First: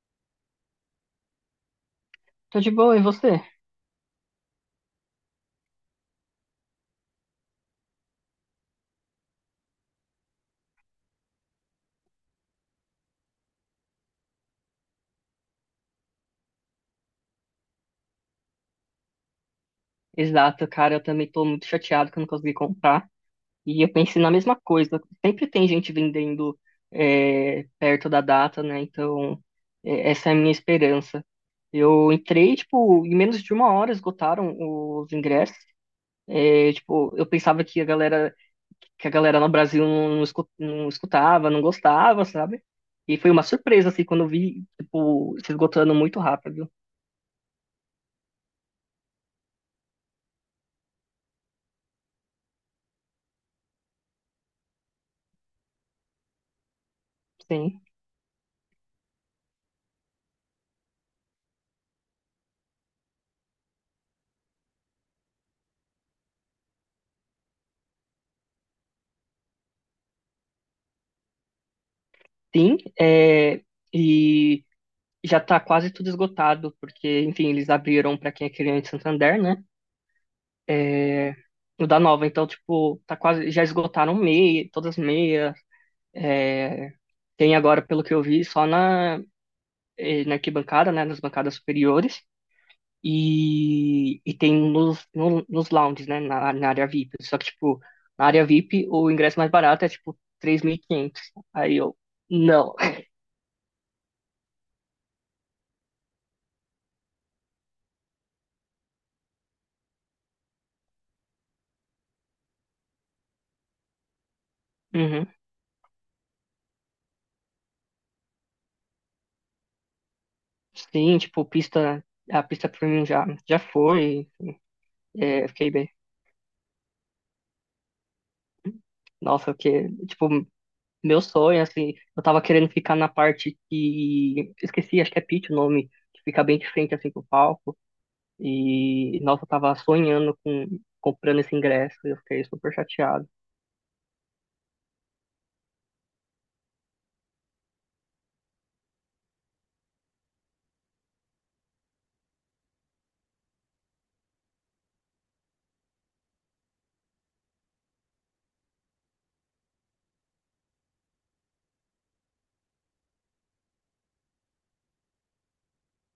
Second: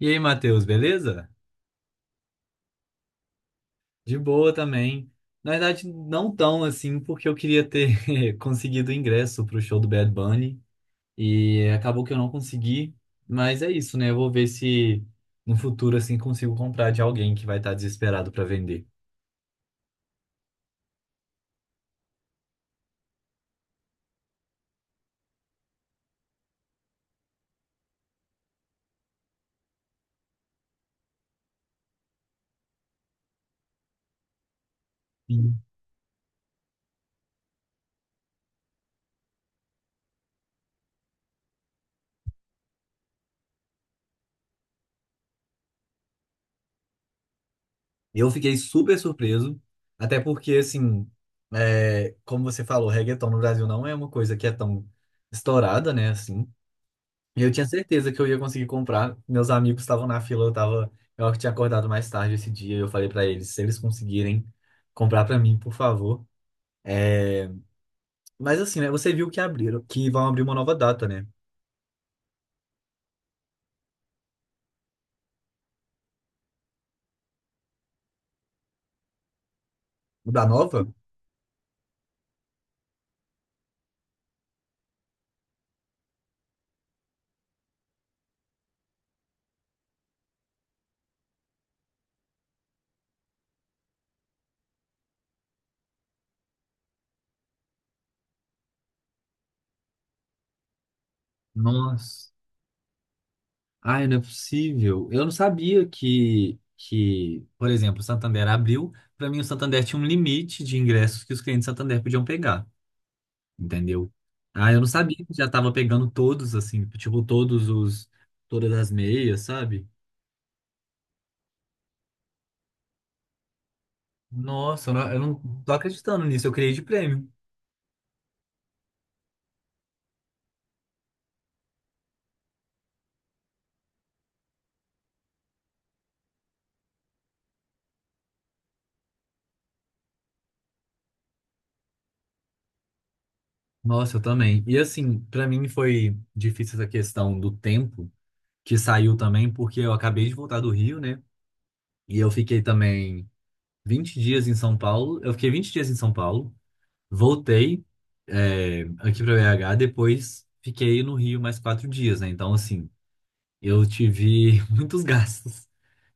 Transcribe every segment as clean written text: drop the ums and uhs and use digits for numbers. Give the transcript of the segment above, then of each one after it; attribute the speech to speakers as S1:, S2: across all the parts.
S1: E aí, Matheus, beleza?
S2: Tô de boa, e você?
S1: De boa também. Na verdade, não tão assim, porque eu queria ter conseguido ingresso pro show do Bad Bunny e acabou que eu não consegui. Mas é isso, né? Eu vou ver se no futuro assim consigo comprar de alguém que vai estar desesperado para vender.
S2: Exato, cara, eu também tô muito chateado que eu não consegui comprar. E eu pensei na mesma coisa. Sempre tem gente vendendo perto da data, né? Então, essa é a minha esperança. Eu entrei, tipo, em menos de uma hora esgotaram os ingressos.
S1: Sim.
S2: É, tipo, eu pensava que a galera no Brasil não, não escutava, não gostava, sabe? E foi uma surpresa, assim, quando eu vi, tipo, se esgotando muito rápido.
S1: Eu fiquei super surpreso, até porque assim, é, como você falou, reggaeton no Brasil não é uma coisa que é tão estourada, né? Assim. Eu tinha
S2: Sim,
S1: certeza que eu ia conseguir comprar. Meus amigos estavam na fila, eu tava, eu acho que tinha acordado mais tarde esse dia. Eu falei pra eles, se eles conseguirem comprar pra mim, por favor. É, mas assim, né? Você viu que abriram, que vão abrir uma nova data, né?
S2: sim. E já tá quase tudo esgotado, porque, enfim, eles abriram para quem é cliente Santander, né?
S1: Da nova?
S2: É, no da Nova, então, tipo, tá quase, já esgotaram meia, todas as meias. É, tem agora, pelo que eu vi, só na na arquibancada, né? Nas bancadas superiores. E tem nos, no- nos lounges, né? Na área VIP. Só que, tipo, na área VIP, o ingresso mais barato é, tipo, 3.500. Aí eu,
S1: Nossa.
S2: não.
S1: Ai, não é possível. Eu não sabia que, por exemplo, o Santander abriu. Pra mim, o Santander tinha um limite de ingressos que os clientes do Santander podiam pegar. Entendeu? Ah, eu não sabia
S2: Uhum.
S1: que já tava pegando todos, assim, tipo, todos os, todas as meias, sabe?
S2: Sim, tipo, a pista premium já foi.
S1: Nossa, eu não, eu
S2: É,
S1: não
S2: fiquei
S1: tô
S2: bem.
S1: acreditando nisso, eu criei de prêmio.
S2: Nossa, que, tipo, meu sonho, assim, eu tava querendo ficar na parte que, esqueci, acho que é pit o nome, que fica bem de frente, assim, pro palco, e, nossa, eu tava sonhando com, comprando esse ingresso, e eu fiquei super chateado.
S1: Nossa, eu também. E assim, pra mim foi difícil essa questão do tempo que saiu também, porque eu acabei de voltar do Rio, né? E eu fiquei também 20 dias em São Paulo. Eu fiquei 20 dias em São Paulo, voltei, é, aqui pra BH, depois fiquei no Rio mais 4 dias, né? Então, assim, eu tive muitos gastos.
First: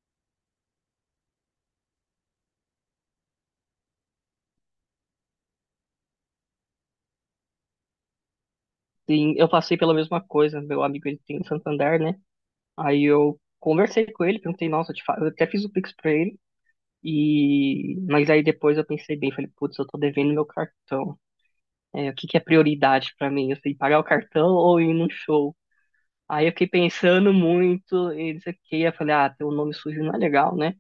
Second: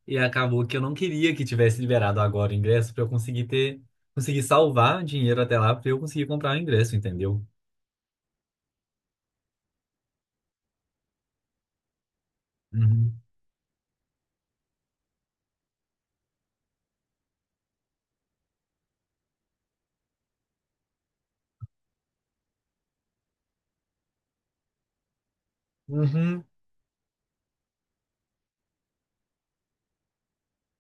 S1: E acabou que eu não queria que tivesse liberado agora o ingresso para eu conseguir ter, conseguir salvar dinheiro até lá para eu conseguir comprar o ingresso, entendeu?
S2: Sim, eu passei pela mesma coisa, meu amigo, ele tem em Santander, né, aí
S1: Uhum.
S2: eu conversei com ele, perguntei, nossa, eu até fiz o Pix pra ele, e, mas aí depois eu pensei bem, falei, putz, eu tô devendo meu cartão, o que que é prioridade pra mim, assim, pagar o cartão ou ir num show?
S1: Uhum.
S2: Aí eu fiquei pensando muito e não sei o que. Eu falei, ah, ter um nome sujo não é legal, né?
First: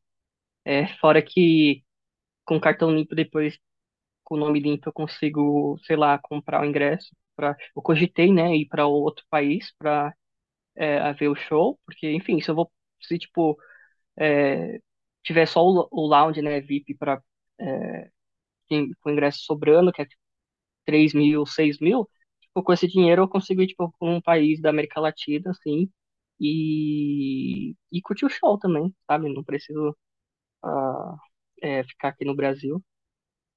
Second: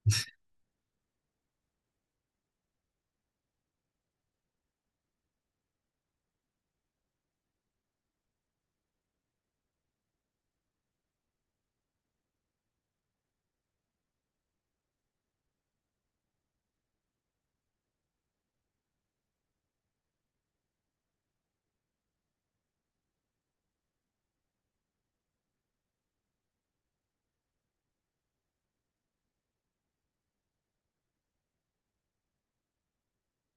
S2: É, fora que com cartão limpo depois, com o nome limpo, eu consigo, sei lá, comprar o ingresso. Pra... Eu cogitei, né, ir para outro país para ver o show, porque, enfim, se eu vou, se é, tiver só o lounge, né, VIP, para com ingresso sobrando, que é 3.000, 6.000, tipo, com esse dinheiro eu consigo ir, tipo, pra um país da América Latina, assim, e curtir o show também, sabe? Não preciso ah, ficar aqui no Brasil.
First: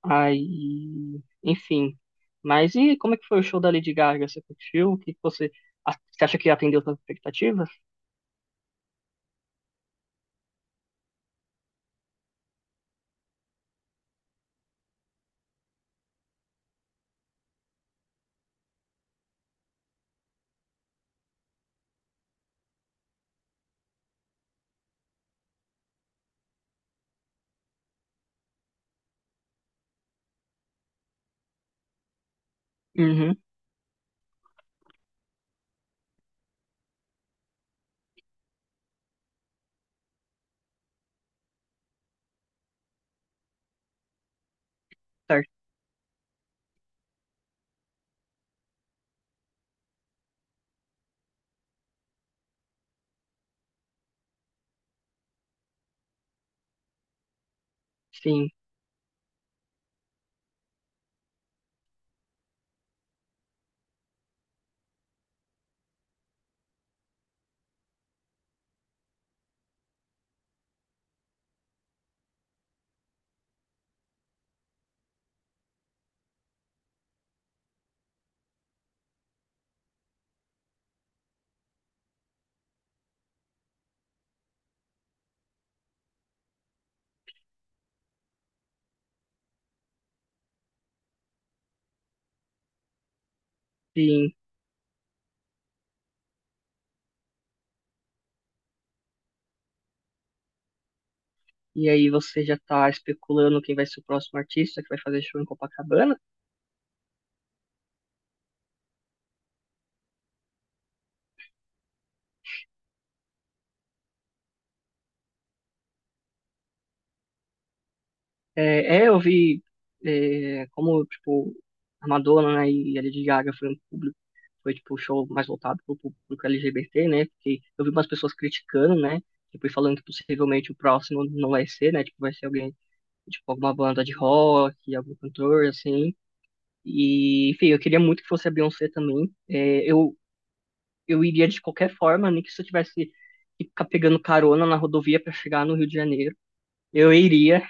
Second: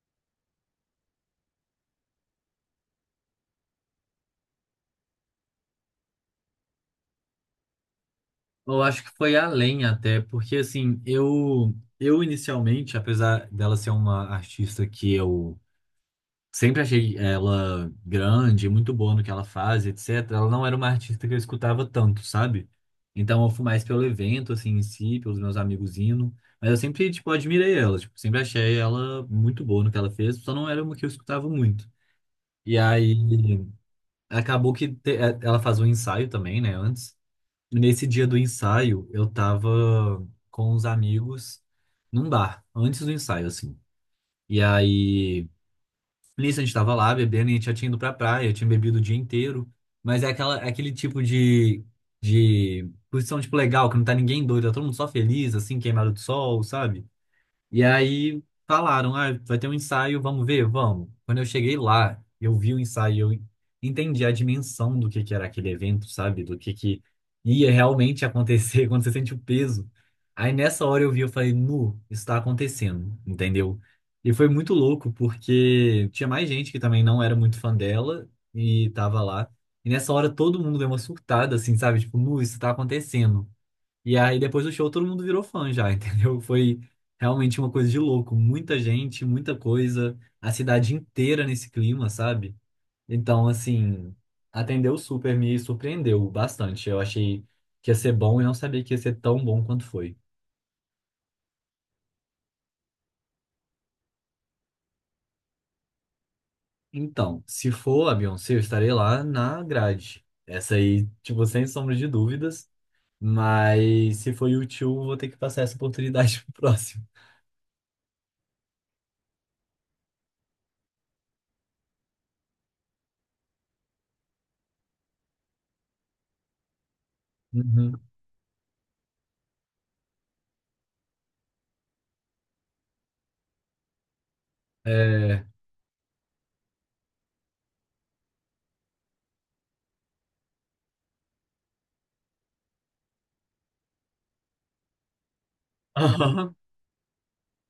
S2: Aí, enfim. Mas e como é que foi o show da Lady Gaga? Você curtiu? O que que você, a- Você acha que atendeu suas expectativas?
S1: Eu acho que foi além até, porque assim, eu inicialmente, apesar dela ser uma artista que eu sempre achei ela grande, muito boa no que ela faz, etc. Ela não era uma artista que eu escutava tanto, sabe? Então eu fui mais pelo evento, assim, em si, pelos meus amigos indo. Mas eu sempre, tipo, admirei ela. Tipo, sempre achei ela muito boa no que ela fez, só não era uma que eu escutava muito. E aí
S2: Uhum,
S1: acabou que é, ela faz um ensaio também, né, antes. E nesse dia do ensaio, eu tava com os amigos num bar, antes do ensaio, assim. E aí.
S2: certo.
S1: Nisso a gente tava lá bebendo e a gente já tinha ido pra praia, tinha bebido o dia inteiro. Mas é é aquele tipo de posição, tipo, legal, que não tá ninguém doido, tá todo mundo só feliz, assim, queimado de sol, sabe? E aí
S2: Sim,
S1: falaram, ah, vai ter um ensaio, vamos ver, vamos. Quando eu cheguei lá, eu vi o ensaio, eu entendi a dimensão do que era aquele evento, sabe? Do que ia realmente acontecer quando você sente o peso. Aí nessa hora eu vi, eu falei, nu, isso tá acontecendo, entendeu? E foi muito louco, porque tinha mais gente que também não era muito fã dela e tava lá. E nessa hora todo mundo deu uma surtada, assim, sabe? Tipo, nu, isso tá acontecendo. E aí, depois do show, todo mundo virou fã já, entendeu? Foi realmente uma coisa de louco. Muita gente, muita coisa, a cidade inteira nesse clima, sabe? Então, assim,
S2: sim.
S1: atendeu super, me surpreendeu bastante. Eu achei que ia ser bom e não sabia que ia ser tão bom quanto foi.
S2: E aí você já tá especulando quem vai ser o próximo artista que vai fazer show em Copacabana?
S1: Então, se for a Beyoncé, eu estarei lá na grade. Essa aí, tipo, sem sombra de dúvidas. Mas se for U2, vou ter que passar essa oportunidade pro próximo.
S2: É, é, eu vi como, tipo, a Madonna, né, e a Lady Gaga foi um público, foi, tipo, o show mais voltado pro público LGBT, né, porque eu vi
S1: Uhum.
S2: umas pessoas criticando, né, depois falando que possivelmente o próximo não vai ser, né, tipo, vai ser alguém, tipo, alguma banda de rock, algum
S1: É.
S2: cantor, assim, e, enfim, eu queria muito que fosse a Beyoncé também. Eu iria de qualquer forma, nem que se eu tivesse que ficar pegando carona na rodovia para chegar no Rio de Janeiro,
S1: Aham.
S2: eu iria,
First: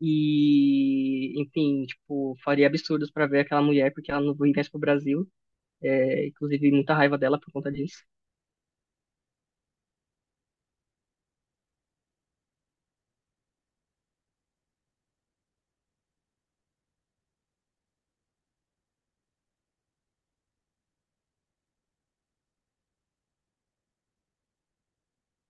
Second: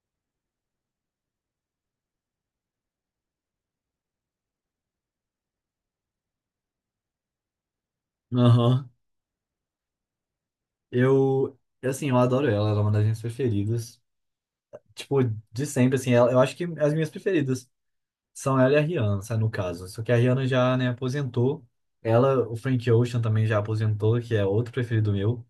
S2: e, enfim, tipo, faria absurdos pra ver aquela mulher, porque ela não viesse pro Brasil. É, inclusive, muita raiva dela por conta disso.
S1: Aham. Eu, assim, eu adoro ela, ela é uma das minhas preferidas. Tipo, de sempre, assim, ela, eu acho que as minhas preferidas são ela e a Rihanna, sabe, no caso. Só que a Rihanna já, né, aposentou. Ela, o Frank Ocean também já aposentou, que é outro preferido meu.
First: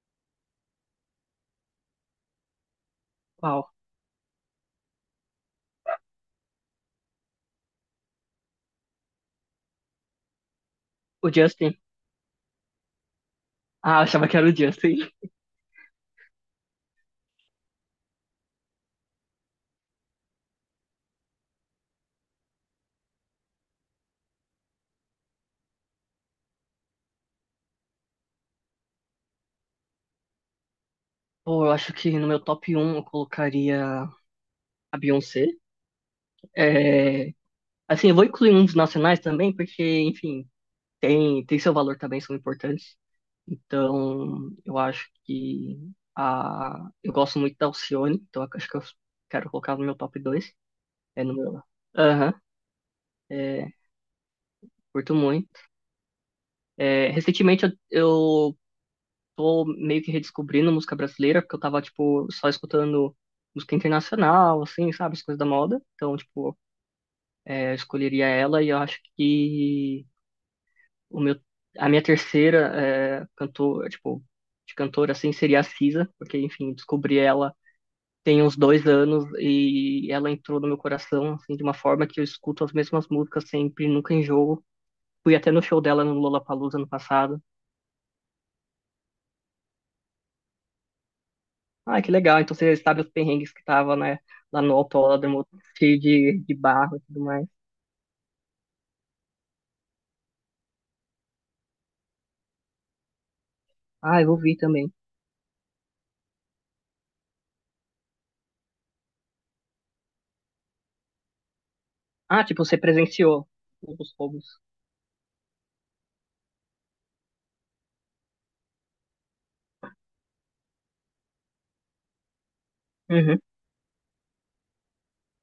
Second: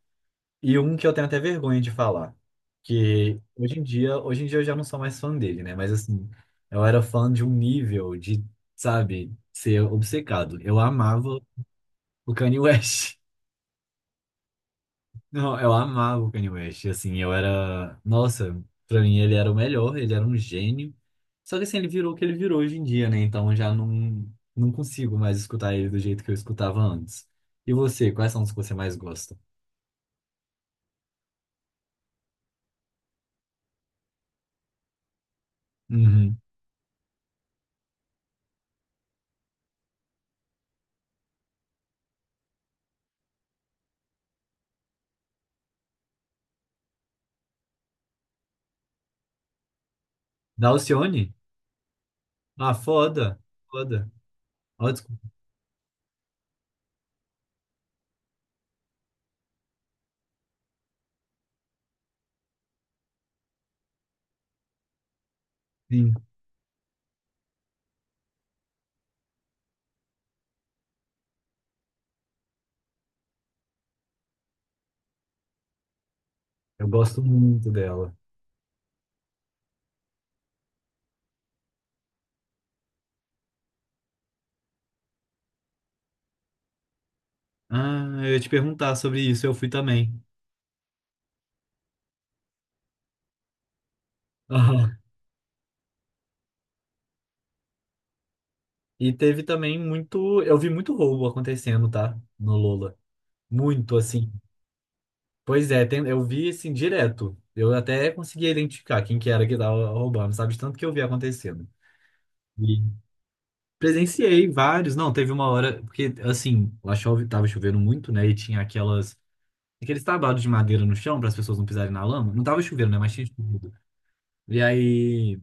S1: E um que eu tenho até vergonha de falar, que
S2: Uau.
S1: hoje em dia eu já não sou mais fã dele, né? Mas assim, eu era fã de um nível de, sabe, ser obcecado. Eu
S2: O
S1: amava
S2: Justin.
S1: o Kanye West.
S2: Ah, eu achava que era o Justin.
S1: Não, eu amava o Kanye West, assim, eu era... Nossa, pra mim ele era o melhor, ele era um gênio. Só que assim, ele virou o que ele virou hoje em dia, né? Então eu já não, não consigo mais escutar ele do jeito que eu escutava antes. E você, quais são os que você mais gosta?
S2: Pô, eu acho que no meu top 1 eu colocaria a Beyoncé.
S1: Uhum.
S2: É, assim, eu vou incluir uns nacionais também, porque, enfim, tem, tem seu valor também, são importantes. Então, eu acho que a, eu gosto muito da Alcione, então eu acho que eu quero colocar no meu top 2.
S1: Da
S2: É
S1: Alcione?
S2: no meu. Aham.
S1: Ah, foda,
S2: é,
S1: foda. Ó,
S2: Curto
S1: desculpa.
S2: muito. É, recentemente eu tô meio que redescobrindo música brasileira, porque eu tava, tipo, só escutando música internacional, assim, sabe, as coisas da moda.
S1: Sim,
S2: Então, tipo, é, eu escolheria ela e eu acho que o meu, a minha terceira de cantora, assim, seria a Cisa, porque, enfim,
S1: eu
S2: descobri
S1: gosto
S2: ela
S1: muito dela.
S2: tem uns 2 anos e ela entrou no meu coração, assim, de uma forma que eu escuto as mesmas músicas sempre, nunca enjoo. Fui até no show dela no Lollapalooza ano passado.
S1: Ah, eu ia te perguntar sobre isso, eu fui também.
S2: Ah, que legal. Então você sabe os perrengues que tava, né, lá no
S1: Aham.
S2: autódromo, cheio de barro e tudo mais.
S1: E teve também muito... Eu vi muito roubo acontecendo, tá? No Lola. Muito,
S2: Ah, eu
S1: assim.
S2: ouvi também.
S1: Pois é, eu vi assim direto. Eu até conseguia identificar quem que era que tava roubando, sabe? De tanto que eu vi acontecendo.
S2: Ah, tipo, você
S1: E
S2: presenciou os roubos.
S1: presenciei vários. Não, teve uma hora, porque assim, lá chove, tava chovendo muito, né? E tinha aquelas, aqueles tabados de madeira no chão para as pessoas não pisarem na lama. Não tava chovendo, né? Mas tinha
S2: Uhum.
S1: chovido. E aí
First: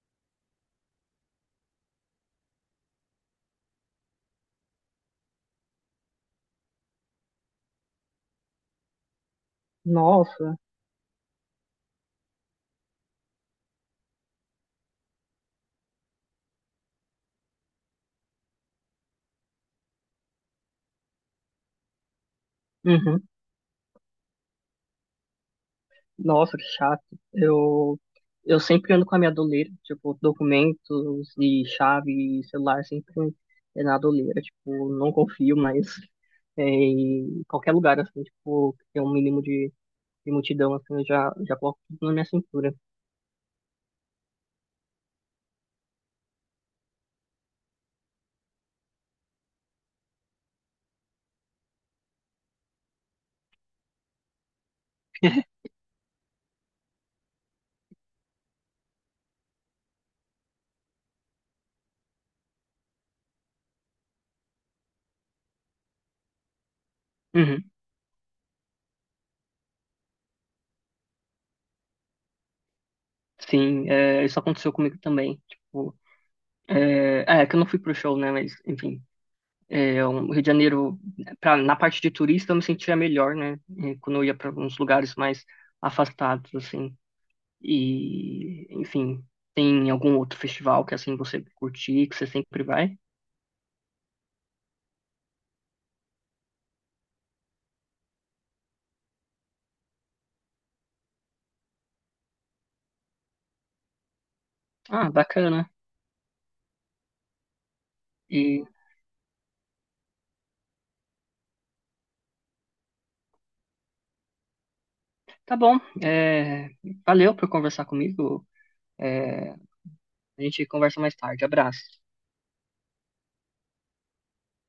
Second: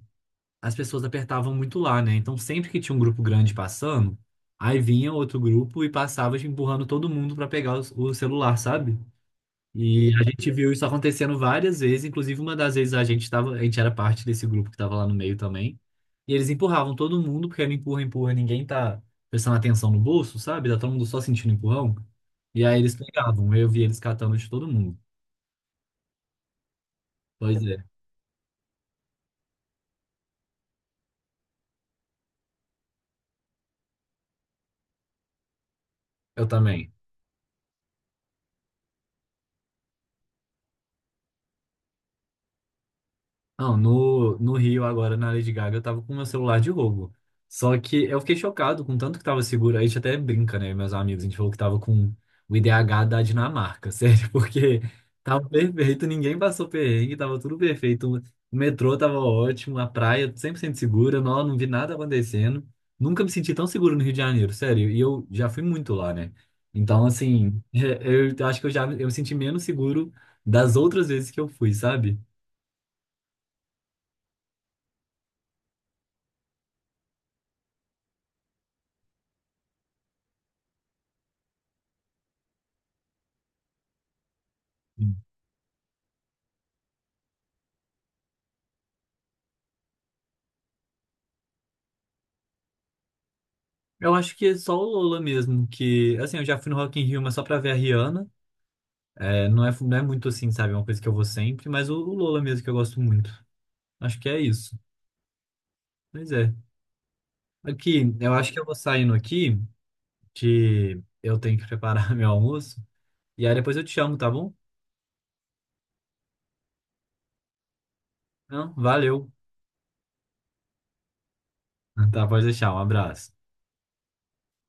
S1: as pessoas apertavam muito lá, né? Então sempre que tinha um grupo grande passando, aí vinha outro grupo e passava tipo, empurrando todo mundo para pegar o celular, sabe? E a gente
S2: Nossa.
S1: viu isso acontecendo várias vezes, inclusive uma das vezes a gente tava, a gente era parte desse grupo que estava lá no meio também. E eles empurravam todo mundo, porque era empurra, empurra, ninguém tá prestando atenção no bolso, sabe? Tá todo mundo só sentindo empurrão. E aí eles
S2: Uhum.
S1: pegavam, eu vi eles catando de todo mundo.
S2: Nossa, que chato.
S1: Pois é,
S2: Eu, eu sempre ando com a minha doleira, tipo, documentos e chave e celular sempre na doleira. Tipo, não confio mais
S1: eu também.
S2: em qualquer lugar, assim, tipo, que tem um mínimo de multidão, assim, já coloco tudo na minha cintura.
S1: Não, no Rio, agora na Lady Gaga, eu tava com meu celular de roubo. Só que eu fiquei chocado com o tanto que tava seguro. A gente até brinca, né, meus amigos? A gente falou que tava com o IDH da Dinamarca, sério, porque tava perfeito, ninguém passou perrengue, tava tudo perfeito. O metrô tava ótimo, a praia 100% segura, não, não vi nada acontecendo. Nunca me senti tão seguro no Rio de Janeiro, sério. E eu já fui muito lá, né? Então, assim,
S2: Uhum.
S1: eu acho que eu me senti menos seguro das outras vezes que eu fui, sabe?
S2: Sim, é, isso aconteceu comigo também. Tipo, é que eu não fui pro show, né? Mas, enfim, é, o Rio de Janeiro, pra, na parte de turista, eu me sentia melhor, né? Quando eu ia para uns lugares mais afastados, assim. E, enfim, tem algum outro festival que, assim, você curtir, que você sempre vai?
S1: Eu acho que é só o Lola mesmo, que, assim, eu já fui no Rock in Rio, mas só pra ver a Rihanna. É, não é muito assim, sabe? É uma coisa que eu vou sempre, mas o Lola mesmo que eu gosto muito. Acho que é isso.
S2: Ah, bacana.
S1: Pois é. Aqui, eu acho que
S2: E
S1: eu vou saindo aqui, que eu tenho que preparar meu almoço. E aí depois eu te chamo, tá bom?
S2: tá bom. é, Valeu por conversar comigo.
S1: Não, valeu.
S2: É, a gente conversa mais tarde. Abraço.
S1: Tá, pode deixar. Um abraço.